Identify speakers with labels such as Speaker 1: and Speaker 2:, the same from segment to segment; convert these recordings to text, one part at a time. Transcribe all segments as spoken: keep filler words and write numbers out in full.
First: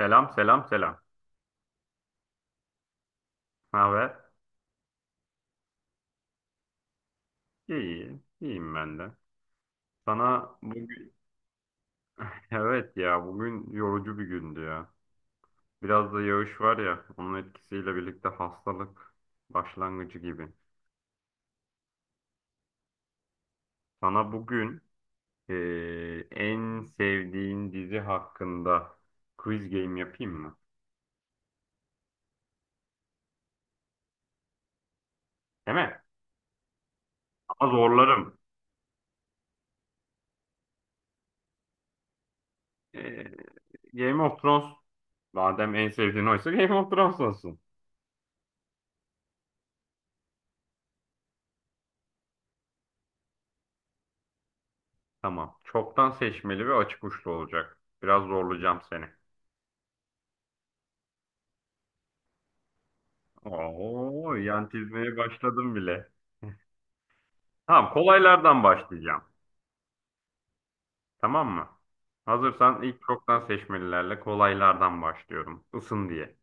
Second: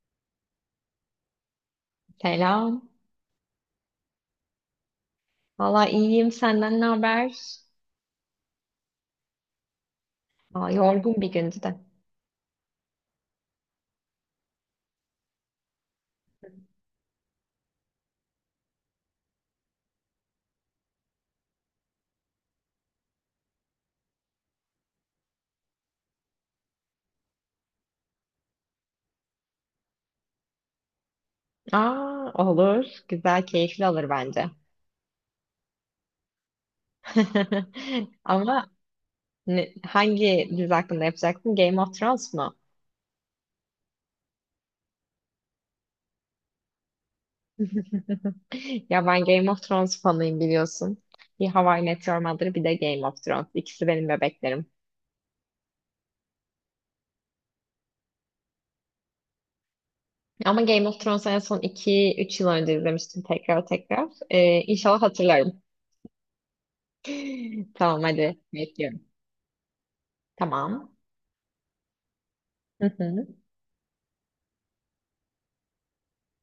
Speaker 1: Selam, selam, selam.
Speaker 2: Selam.
Speaker 1: Ne haber?
Speaker 2: Valla iyiyim. Senden ne haber?
Speaker 1: İyi, iyiyim ben de. Sana
Speaker 2: Aa,
Speaker 1: bugün
Speaker 2: yorgun bir gündü de.
Speaker 1: evet ya, bugün yorucu bir gündü ya. Biraz da yağış var ya, onun etkisiyle birlikte hastalık başlangıcı gibi. Sana bugün eee, en sevdiğin dizi hakkında quiz game yapayım mı?
Speaker 2: Aa, olur. Güzel, keyifli olur bence.
Speaker 1: Değil mi? Ama zorlarım.
Speaker 2: Ama ne- hangi dizi hakkında yapacaksın? Game of Thrones mu?
Speaker 1: Eee, Game of Thrones madem en sevdiğin oysa Game of Thrones olsun.
Speaker 2: Ya ben Game of Thrones fanıyım biliyorsun. Bir How I Met Your Mother, bir de Game of Thrones. İkisi benim bebeklerim.
Speaker 1: Tamam. Çoktan seçmeli ve açık uçlu olacak. Biraz zorlayacağım seni.
Speaker 2: Ama Game of Thrones'u en son iki üç yıl önce izlemiştim tekrar tekrar.
Speaker 1: Oo,
Speaker 2: Ee,
Speaker 1: yan
Speaker 2: inşallah
Speaker 1: çizmeye
Speaker 2: hatırlarım.
Speaker 1: başladım bile. Tamam,
Speaker 2: Tamam, hadi
Speaker 1: kolaylardan
Speaker 2: bekliyorum.
Speaker 1: başlayacağım.
Speaker 2: Tamam.
Speaker 1: Tamam mı? Hazırsan
Speaker 2: Hı
Speaker 1: ilk
Speaker 2: hı.
Speaker 1: çoktan seçmelilerle kolaylardan başlıyorum. Isın diye.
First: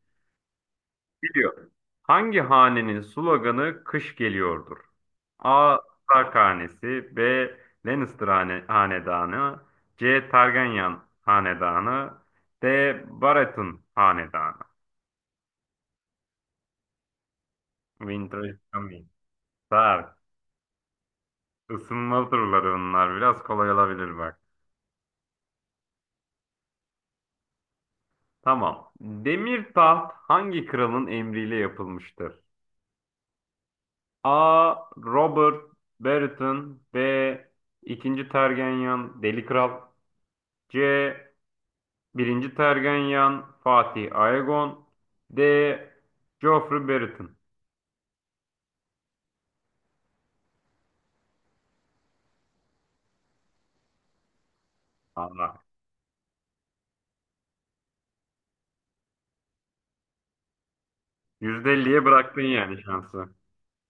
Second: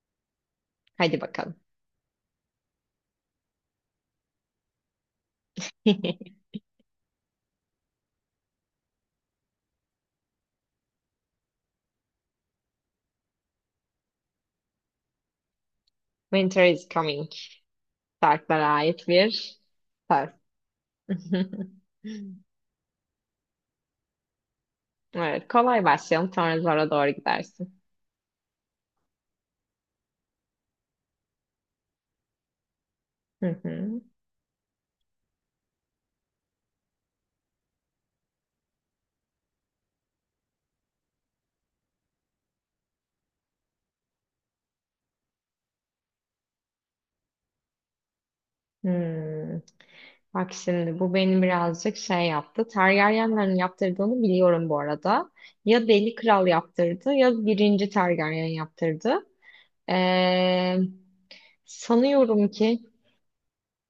Speaker 2: Hadi bakalım.
Speaker 1: Biliyor. Hangi hanenin sloganı kış geliyordur? A. Stark hanesi, B. Lannister hane- hanedanı, C. Targaryen hanedanı, D. Baratheon hanedanı.
Speaker 2: Winter is coming.
Speaker 1: Winter is
Speaker 2: Sarklara ait
Speaker 1: coming.
Speaker 2: bir
Speaker 1: Berk,
Speaker 2: söz.
Speaker 1: ısınma turları bunlar. Biraz kolay olabilir bak.
Speaker 2: Evet, kolay başlayalım. Sonra zora doğru gidersin.
Speaker 1: Tamam. Demir taht hangi kralın emriyle yapılmıştır?
Speaker 2: Hı hı.
Speaker 1: A. Robert Baratheon, B. iki. Tergenyan Deli Kral, C. bir. Tergenyan Fatih Aegon, D. Joffrey Baratheon.
Speaker 2: Hmm. Bak şimdi bu beni birazcık şey yaptı. Targaryenlerin yaptırdığını biliyorum bu arada.
Speaker 1: Aa,
Speaker 2: Ya Deli Kral yaptırdı ya birinci Targaryen yaptırdı. Ee,
Speaker 1: yüzde elliye bıraktın
Speaker 2: sanıyorum ki,
Speaker 1: yani şansı.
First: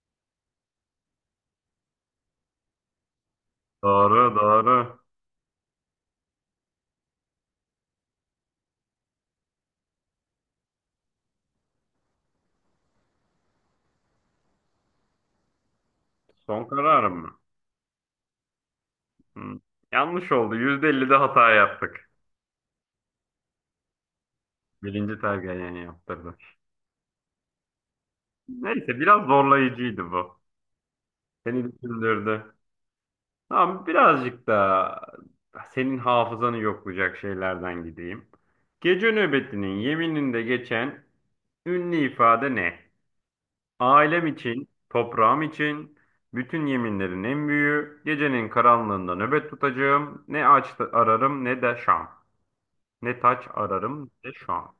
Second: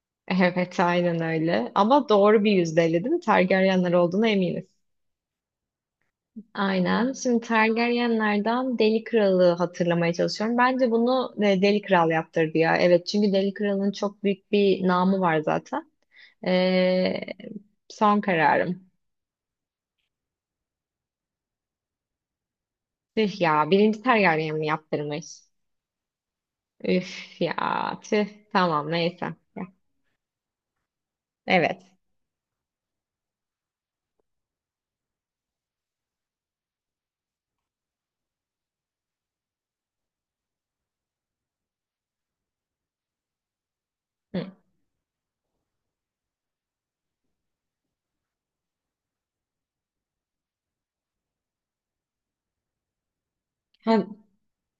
Speaker 2: evet, aynen öyle. Ama doğru bir yüzdeydi, değil mi? Targaryenler olduğuna
Speaker 1: Doğru,
Speaker 2: eminiz.
Speaker 1: doğru.
Speaker 2: Aynen. Şimdi Targaryenlerden Deli Kral'ı hatırlamaya çalışıyorum. Bence bunu e, Deli Kral yaptırdı ya. Evet, çünkü Deli Kral'ın çok büyük bir namı var zaten.
Speaker 1: Son
Speaker 2: Ee,
Speaker 1: kararım mı?
Speaker 2: son kararım.
Speaker 1: Hı. Yanlış oldu. yüzde ellide hata yaptık.
Speaker 2: Tüh ya. Birinci Targaryen mi
Speaker 1: Birinci
Speaker 2: yaptırmış?
Speaker 1: tergayen yaptırdı.
Speaker 2: Üf ya. Tüh. Tamam,
Speaker 1: Neyse, biraz
Speaker 2: neyse. Ya,
Speaker 1: zorlayıcıydı bu. Seni
Speaker 2: Evet.
Speaker 1: düşündürdü. Ama birazcık da senin hafızanı yoklayacak şeylerden gideyim. Gece nöbetinin yemininde geçen ünlü ifade ne? Ailem
Speaker 2: Hı.
Speaker 1: için, toprağım için, bütün yeminlerin en büyüğü, gecenin karanlığında nöbet tutacağım, ne aç ararım ne de şam. Ne taç
Speaker 2: Ha,
Speaker 1: ararım ne de şam.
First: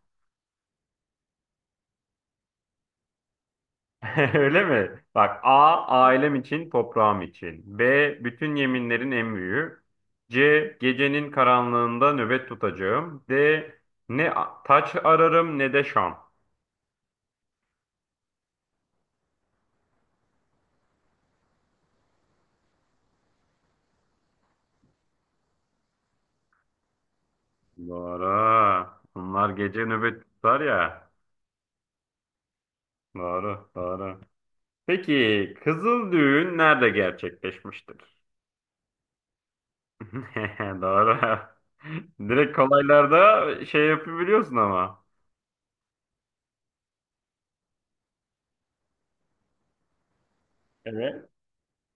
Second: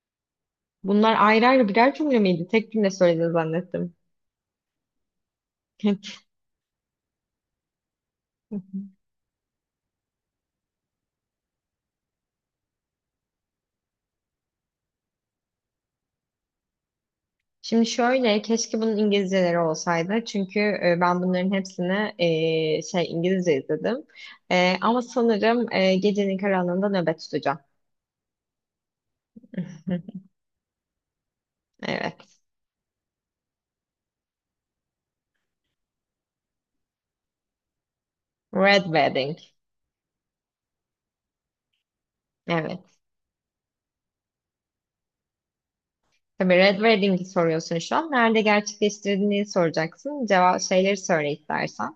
Speaker 2: bunlar ayrı ayrı birer cümle miydi? Tek cümle söylediğini zannettim.
Speaker 1: Öyle mi? Bak, A ailem için, toprağım için. B bütün yeminlerin en büyüğü. C gecenin karanlığında nöbet tutacağım. D ne a- taç ararım ne de şam.
Speaker 2: Şimdi şöyle, keşke bunun İngilizceleri olsaydı. Çünkü e, ben bunların hepsini e, şey İngilizce izledim. E, ama sanırım e, gecenin karanlığında nöbet tutacağım.
Speaker 1: Doğru. Bunlar gece nöbet tutar ya.
Speaker 2: Evet.
Speaker 1: Doğru, doğru. Peki kızıl düğün nerede gerçekleşmiştir?
Speaker 2: Red Wedding.
Speaker 1: Doğru. Direkt
Speaker 2: Evet.
Speaker 1: kolaylarda şey yapabiliyorsun ama.
Speaker 2: Tabii, Red Wedding'i soruyorsun şu an. Nerede gerçekleştirdiğini soracaksın. Cevap şeyleri
Speaker 1: Evet.
Speaker 2: söyle istersen.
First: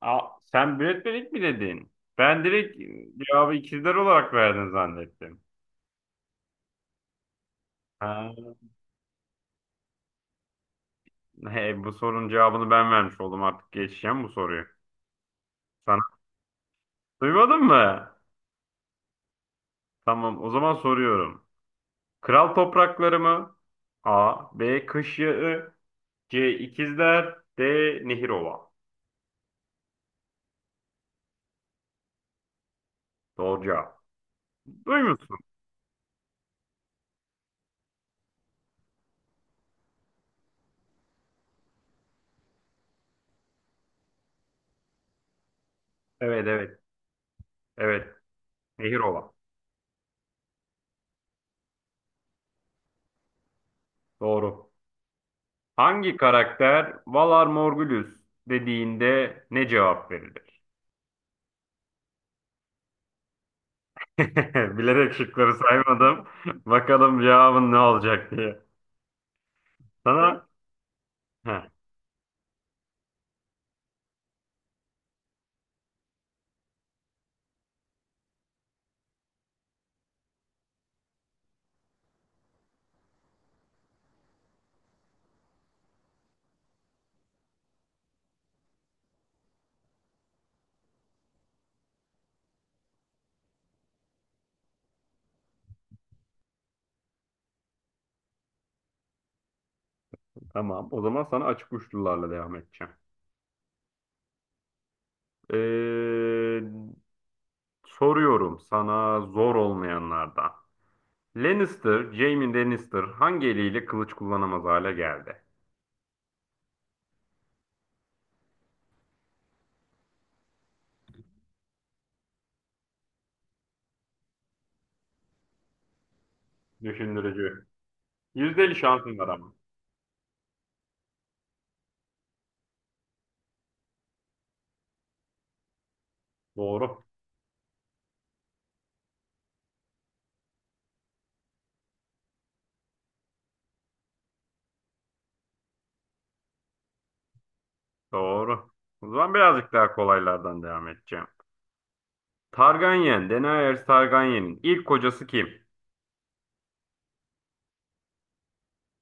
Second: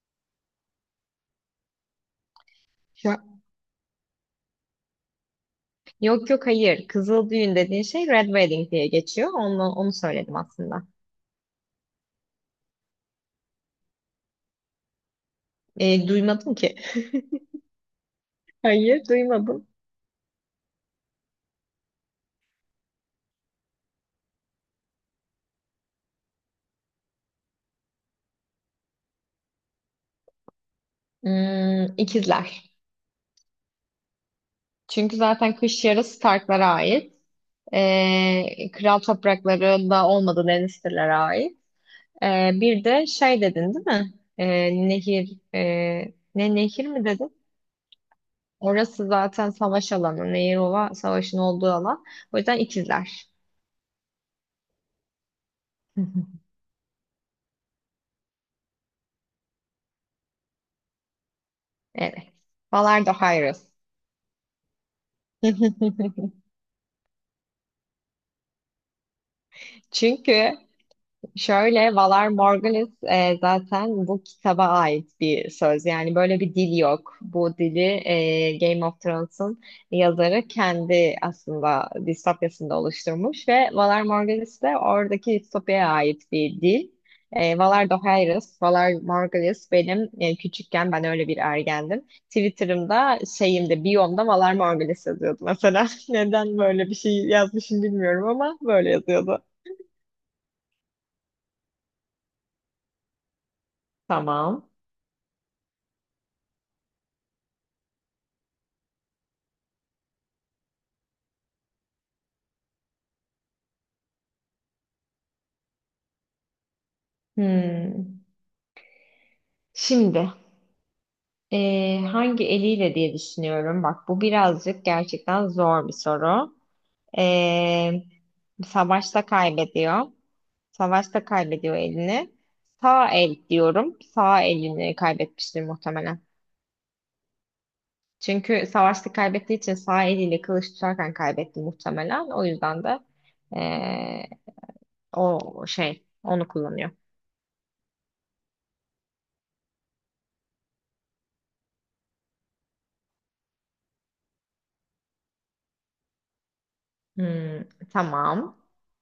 Speaker 1: Aa, sen Brad Pitt mi dedin? Ben direkt
Speaker 2: Şu-
Speaker 1: cevabı ikizler olarak verdin zannettim.
Speaker 2: Yok yok, hayır. Kızıl düğün dediğin şey Red
Speaker 1: Ha,
Speaker 2: Wedding diye geçiyor. Onu, onu söyledim aslında.
Speaker 1: he, bu sorunun cevabını ben vermiş oldum, artık geçeceğim bu soruyu. Sana
Speaker 2: E, duymadım ki.
Speaker 1: duymadın mı?
Speaker 2: Hayır, duymadım.
Speaker 1: Tamam, o zaman soruyorum. Kral toprakları mı? A. B. Kış Yağı, C. İkizler, D. Nehirova.
Speaker 2: Hmm, ikizler.
Speaker 1: Doğru cevap.
Speaker 2: Çünkü
Speaker 1: Duymuşsun.
Speaker 2: zaten kış yarısı Stark'lara ait. Ee, kral topraklarında olmadığı Lannister'lara ait. Ee, bir de şey dedin değil mi? Ee, nehir, e,
Speaker 1: Evet,
Speaker 2: ne
Speaker 1: evet,
Speaker 2: nehir mi dedin?
Speaker 1: evet,
Speaker 2: Orası
Speaker 1: Nehirova.
Speaker 2: zaten savaş alanı. Nehir olan savaşın olduğu alan. O yüzden ikizler.
Speaker 1: Doğru. Hangi karakter Valar Morghulis dediğinde ne cevap verir?
Speaker 2: Evet. Valar da Hayros.
Speaker 1: Bilerek şıkları saymadım. Bakalım cevabın ne olacak diye.
Speaker 2: Çünkü
Speaker 1: Sana heh,
Speaker 2: şöyle, Valar Morghulis, e, zaten bu kitaba ait bir söz. Yani böyle bir dil yok. Bu dili e, Game of Thrones'un yazarı kendi aslında distopyasında oluşturmuş ve Valar Morghulis de oradaki distopyaya ait bir dil. E, Valar Dohaeris, Valar Morghulis benim, e, küçükken ben öyle bir ergendim. Twitter'ımda, şeyimde, biyomda Valar Morghulis yazıyordu mesela. Neden böyle bir şey yazmışım bilmiyorum, ama böyle yazıyordu.
Speaker 1: tamam. O zaman sana açık uçlularla devam edeceğim.
Speaker 2: Tamam.
Speaker 1: Ee, soruyorum sana zor olmayanlardan. Lannister, Jaime Lannister hangi eliyle kılıç kullanamaz hale geldi?
Speaker 2: Hmm. Şimdi eee, hangi eliyle diye düşünüyorum. Bak, bu birazcık gerçekten zor bir soru.
Speaker 1: Düşündürücü.
Speaker 2: Eee,
Speaker 1: yüzde elli şansın
Speaker 2: savaşta
Speaker 1: var ama.
Speaker 2: kaybediyor. Savaşta kaybediyor elini. Sağ el diyorum. Sağ elini kaybetmiştir muhtemelen.
Speaker 1: Doğru.
Speaker 2: Çünkü savaşta kaybettiği için sağ eliyle kılıç tutarken kaybetti muhtemelen. O yüzden de eee, o şey onu kullanıyor.
Speaker 1: Doğru. O zaman birazcık daha kolaylardan devam edeceğim. Targaryen, Daenerys Targaryen'in ilk kocası kim?
Speaker 2: Hmm, tamam.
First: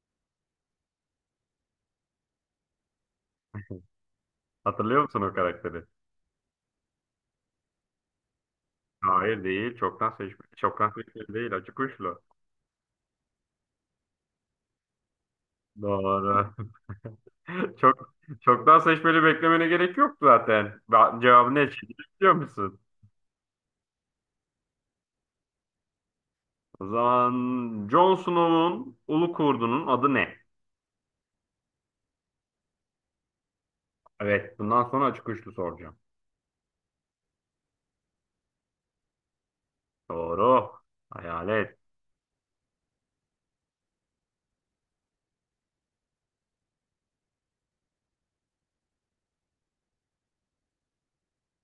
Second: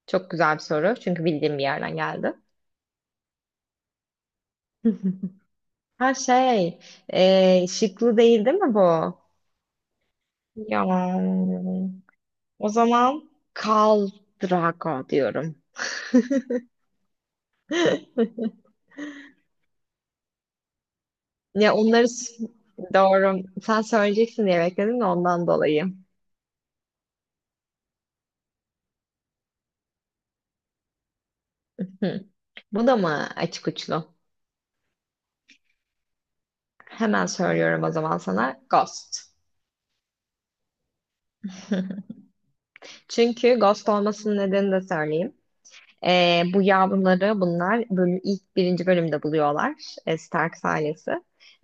Speaker 2: Çok güzel bir soru. Çünkü bildiğim bir yerden geldi.
Speaker 1: Hatırlıyor musun o karakteri?
Speaker 2: Ha, şey, e, şıklı değil, değil mi bu?
Speaker 1: Hayır değil. Çoktan seçmeli.
Speaker 2: Ya,
Speaker 1: Çoktan seçmeli değil. Acı kuşlu.
Speaker 2: o zaman Khal Drago diyorum.
Speaker 1: Doğru. Çok çoktan seçmeli beklemene gerek yok zaten. Ba- Cevabı ne
Speaker 2: Ya
Speaker 1: çıktı
Speaker 2: onları
Speaker 1: biliyor
Speaker 2: s-
Speaker 1: musun?
Speaker 2: doğru. Sen söyleyeceksin diye bekledim de ondan dolayı.
Speaker 1: O zaman Jon Snow'un ulu kurdunun adı ne?
Speaker 2: Hı. Bu da mı açık uçlu?
Speaker 1: Evet. Bundan sonra açık uçlu soracağım.
Speaker 2: Hemen söylüyorum o zaman sana. Ghost.
Speaker 1: Doğru. Hayalet.
Speaker 2: Çünkü Ghost olmasının nedenini de söyleyeyim. Ee, bu yavruları bunlar bölüm, ilk birinci bölümde buluyorlar e, Stark ailesi.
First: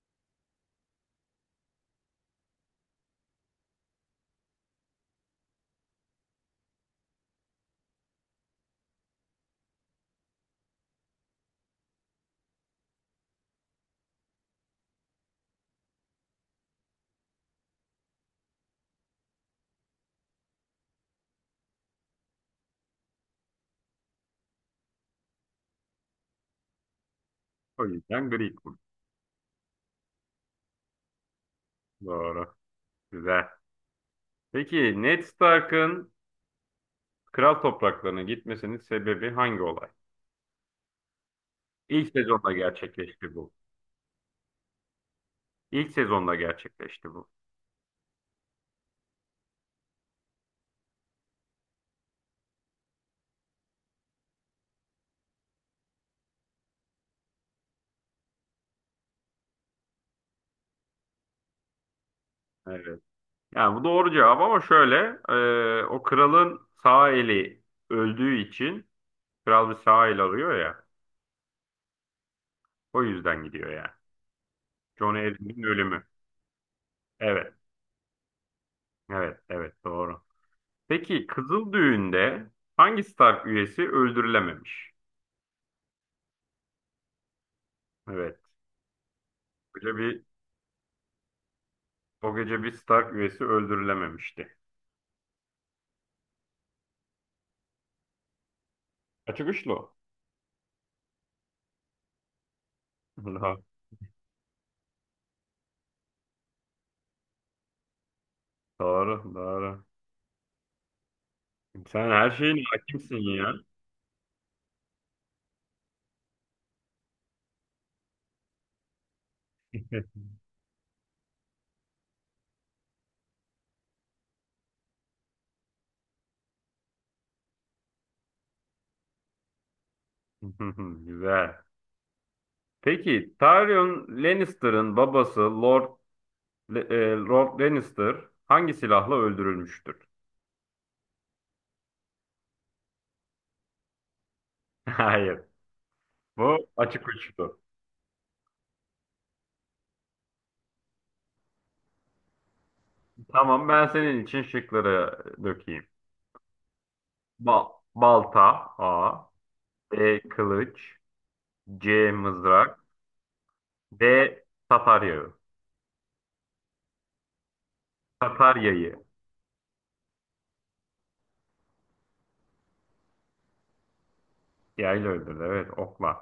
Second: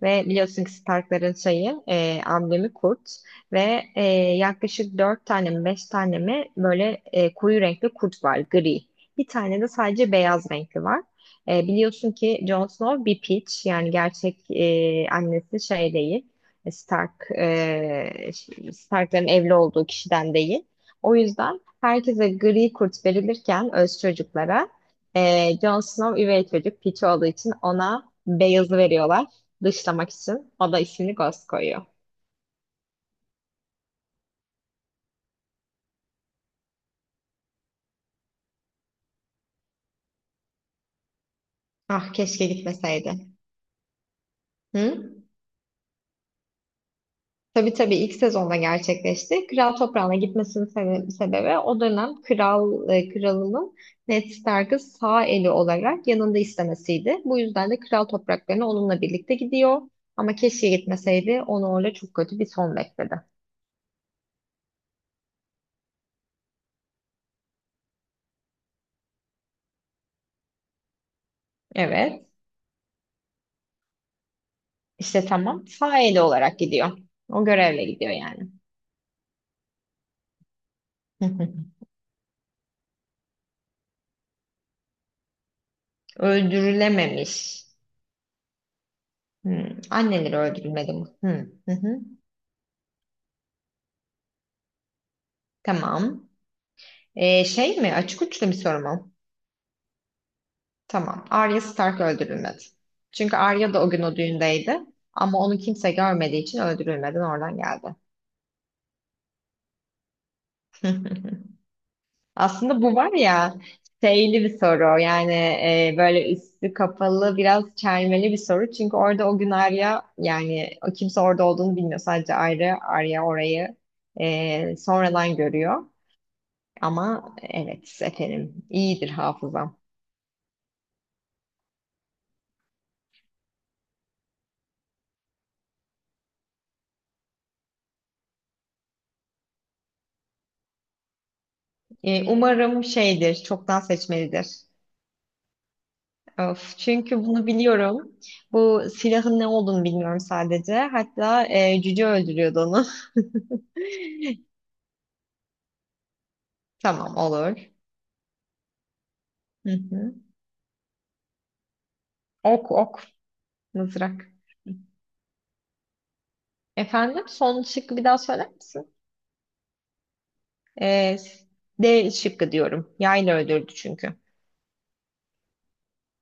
Speaker 2: Ve biliyorsun ki Stark'ların şeyi, e, amblemi kurt ve e, yaklaşık dört tane mi beş tane mi böyle e, koyu renkli kurt var, gri. Bir tane de sadece beyaz renkli var. E, biliyorsun ki Jon Snow bir piç, yani gerçek e, annesi şey değil. Stark, e, Stark'ların evli olduğu kişiden değil. O yüzden Herkese gri kurt verilirken öz çocuklara, e, Jon Snow üvey çocuk, piç olduğu için
Speaker 1: O
Speaker 2: ona
Speaker 1: yüzden gri
Speaker 2: beyazı
Speaker 1: kurt.
Speaker 2: veriyorlar. Dışlamak için. O da ismini Ghost koyuyor.
Speaker 1: Doğru. Güzel. Peki Ned Stark'ın kral topraklarına gitmesinin sebebi hangi olay? İlk
Speaker 2: Ah, keşke
Speaker 1: sezonda
Speaker 2: gitmeseydi.
Speaker 1: gerçekleşti bu.
Speaker 2: Hı?
Speaker 1: İlk sezonda gerçekleşti bu.
Speaker 2: Tabii tabii, ilk sezonda gerçekleşti. Kral toprağına gitmesinin sebe- sebebi o dönem kral e, kralının Ned Stark'ı sağ eli olarak yanında istemesiydi. Bu yüzden de kral topraklarına onunla birlikte gidiyor. Ama keşke gitmeseydi. Onu orada çok kötü bir son
Speaker 1: Evet.
Speaker 2: bekledi.
Speaker 1: Yani bu doğru cevap, ama şöyle, e, o kralın sağ eli öldüğü için kral bir sağ el arıyor ya,
Speaker 2: Evet.
Speaker 1: o yüzden gidiyor yani. John
Speaker 2: İşte
Speaker 1: Arryn'in
Speaker 2: tamam.
Speaker 1: ölümü.
Speaker 2: Faili olarak gidiyor. O
Speaker 1: Evet,
Speaker 2: görevle gidiyor yani.
Speaker 1: evet, evet, doğru.
Speaker 2: Hı
Speaker 1: Peki
Speaker 2: hı.
Speaker 1: Kızıl Düğün'de hangi Stark üyesi öldürülememiş?
Speaker 2: Öldürülememiş.
Speaker 1: Evet. O
Speaker 2: Hmm.
Speaker 1: gece bir,
Speaker 2: Anneleri öldürülmedi mi? Hı hı. hı.
Speaker 1: o gece bir Stark üyesi öldürülememişti.
Speaker 2: Tamam. Ee, şey mi? Açık uçlu bir soru mu?
Speaker 1: Açık uçlu. O.
Speaker 2: Tamam. Arya Stark öldürülmedi. Çünkü Arya da o gün o düğündeydi. Ama onu kimse görmediği için öldürülmeden oradan geldi.
Speaker 1: Doğru, doğru, doğru. Sen her şeyin
Speaker 2: Aslında bu var
Speaker 1: hakimsin ya.
Speaker 2: ya, şeyli bir soru yani, e, böyle üstü kapalı biraz çelmeli bir soru. Çünkü orada o gün Arya, yani o, kimse orada olduğunu bilmiyor. Sadece Arya, Arya orayı e, sonradan görüyor. Ama evet, efendim, iyidir hafızam.
Speaker 1: Güzel. Peki Tyrion Lannister'ın babası Lord Le- e, Lord Lannister hangi silahla öldürülmüştür?
Speaker 2: E, umarım şeydir, çoktan seçmelidir.
Speaker 1: Hayır. Bu
Speaker 2: Of,
Speaker 1: açık
Speaker 2: çünkü bunu
Speaker 1: uçtu.
Speaker 2: biliyorum. Bu silahın ne olduğunu bilmiyorum sadece. Hatta e, cüce öldürüyordu onu.
Speaker 1: Tamam, ben senin için şıkları dökeyim.
Speaker 2: Tamam,
Speaker 1: Ba-
Speaker 2: olur.
Speaker 1: balta A.
Speaker 2: Hı hı.
Speaker 1: B. Kılıç, C.
Speaker 2: Ok,
Speaker 1: Mızrak,
Speaker 2: ok.
Speaker 1: D.
Speaker 2: Mızrak.
Speaker 1: Tatar yağı.
Speaker 2: Efendim, son şıkkı bir daha söyler
Speaker 1: Tatar
Speaker 2: misin?
Speaker 1: yayı.
Speaker 2: Ee, D şıkkı diyorum. Yayla öldürdü çünkü.
Speaker 1: Yayla öldürdü, evet, okla.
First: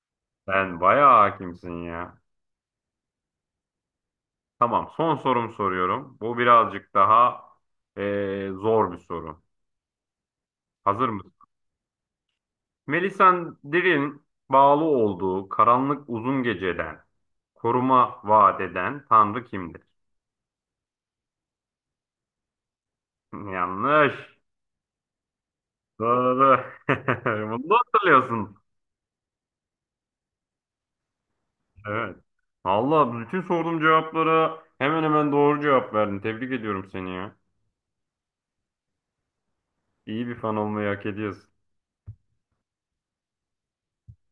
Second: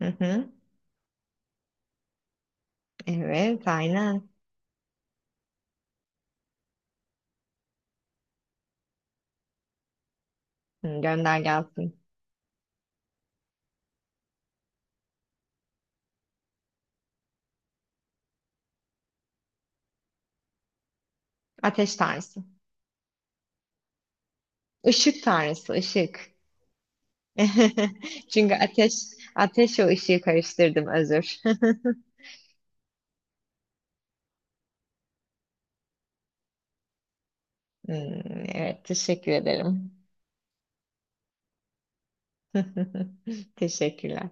Speaker 2: Hı hı.
Speaker 1: Sen bayağı hakimsin ya.
Speaker 2: Evet, aynen.
Speaker 1: Tamam, son sorum soruyorum. Bu birazcık daha e, zor bir soru.
Speaker 2: Hı,
Speaker 1: Hazır mısın?
Speaker 2: gönder gelsin.
Speaker 1: Melisandre'in bağlı olduğu karanlık uzun geceden koruma vaat eden tanrı kimdir?
Speaker 2: Ateş tanrısı.
Speaker 1: Yanlış.
Speaker 2: Işık tanrısı, ışık.
Speaker 1: Doğru. Bunu da
Speaker 2: Çünkü
Speaker 1: hatırlıyorsun.
Speaker 2: ateş ateş o ışığı karıştırdım, özür.
Speaker 1: Evet. Allah, bütün sorduğum cevaplara hemen hemen doğru cevap verdin. Tebrik ediyorum seni ya.
Speaker 2: Hmm, evet teşekkür ederim.
Speaker 1: İyi bir fan olmayı hak ediyorsun.
Speaker 2: Teşekkürler.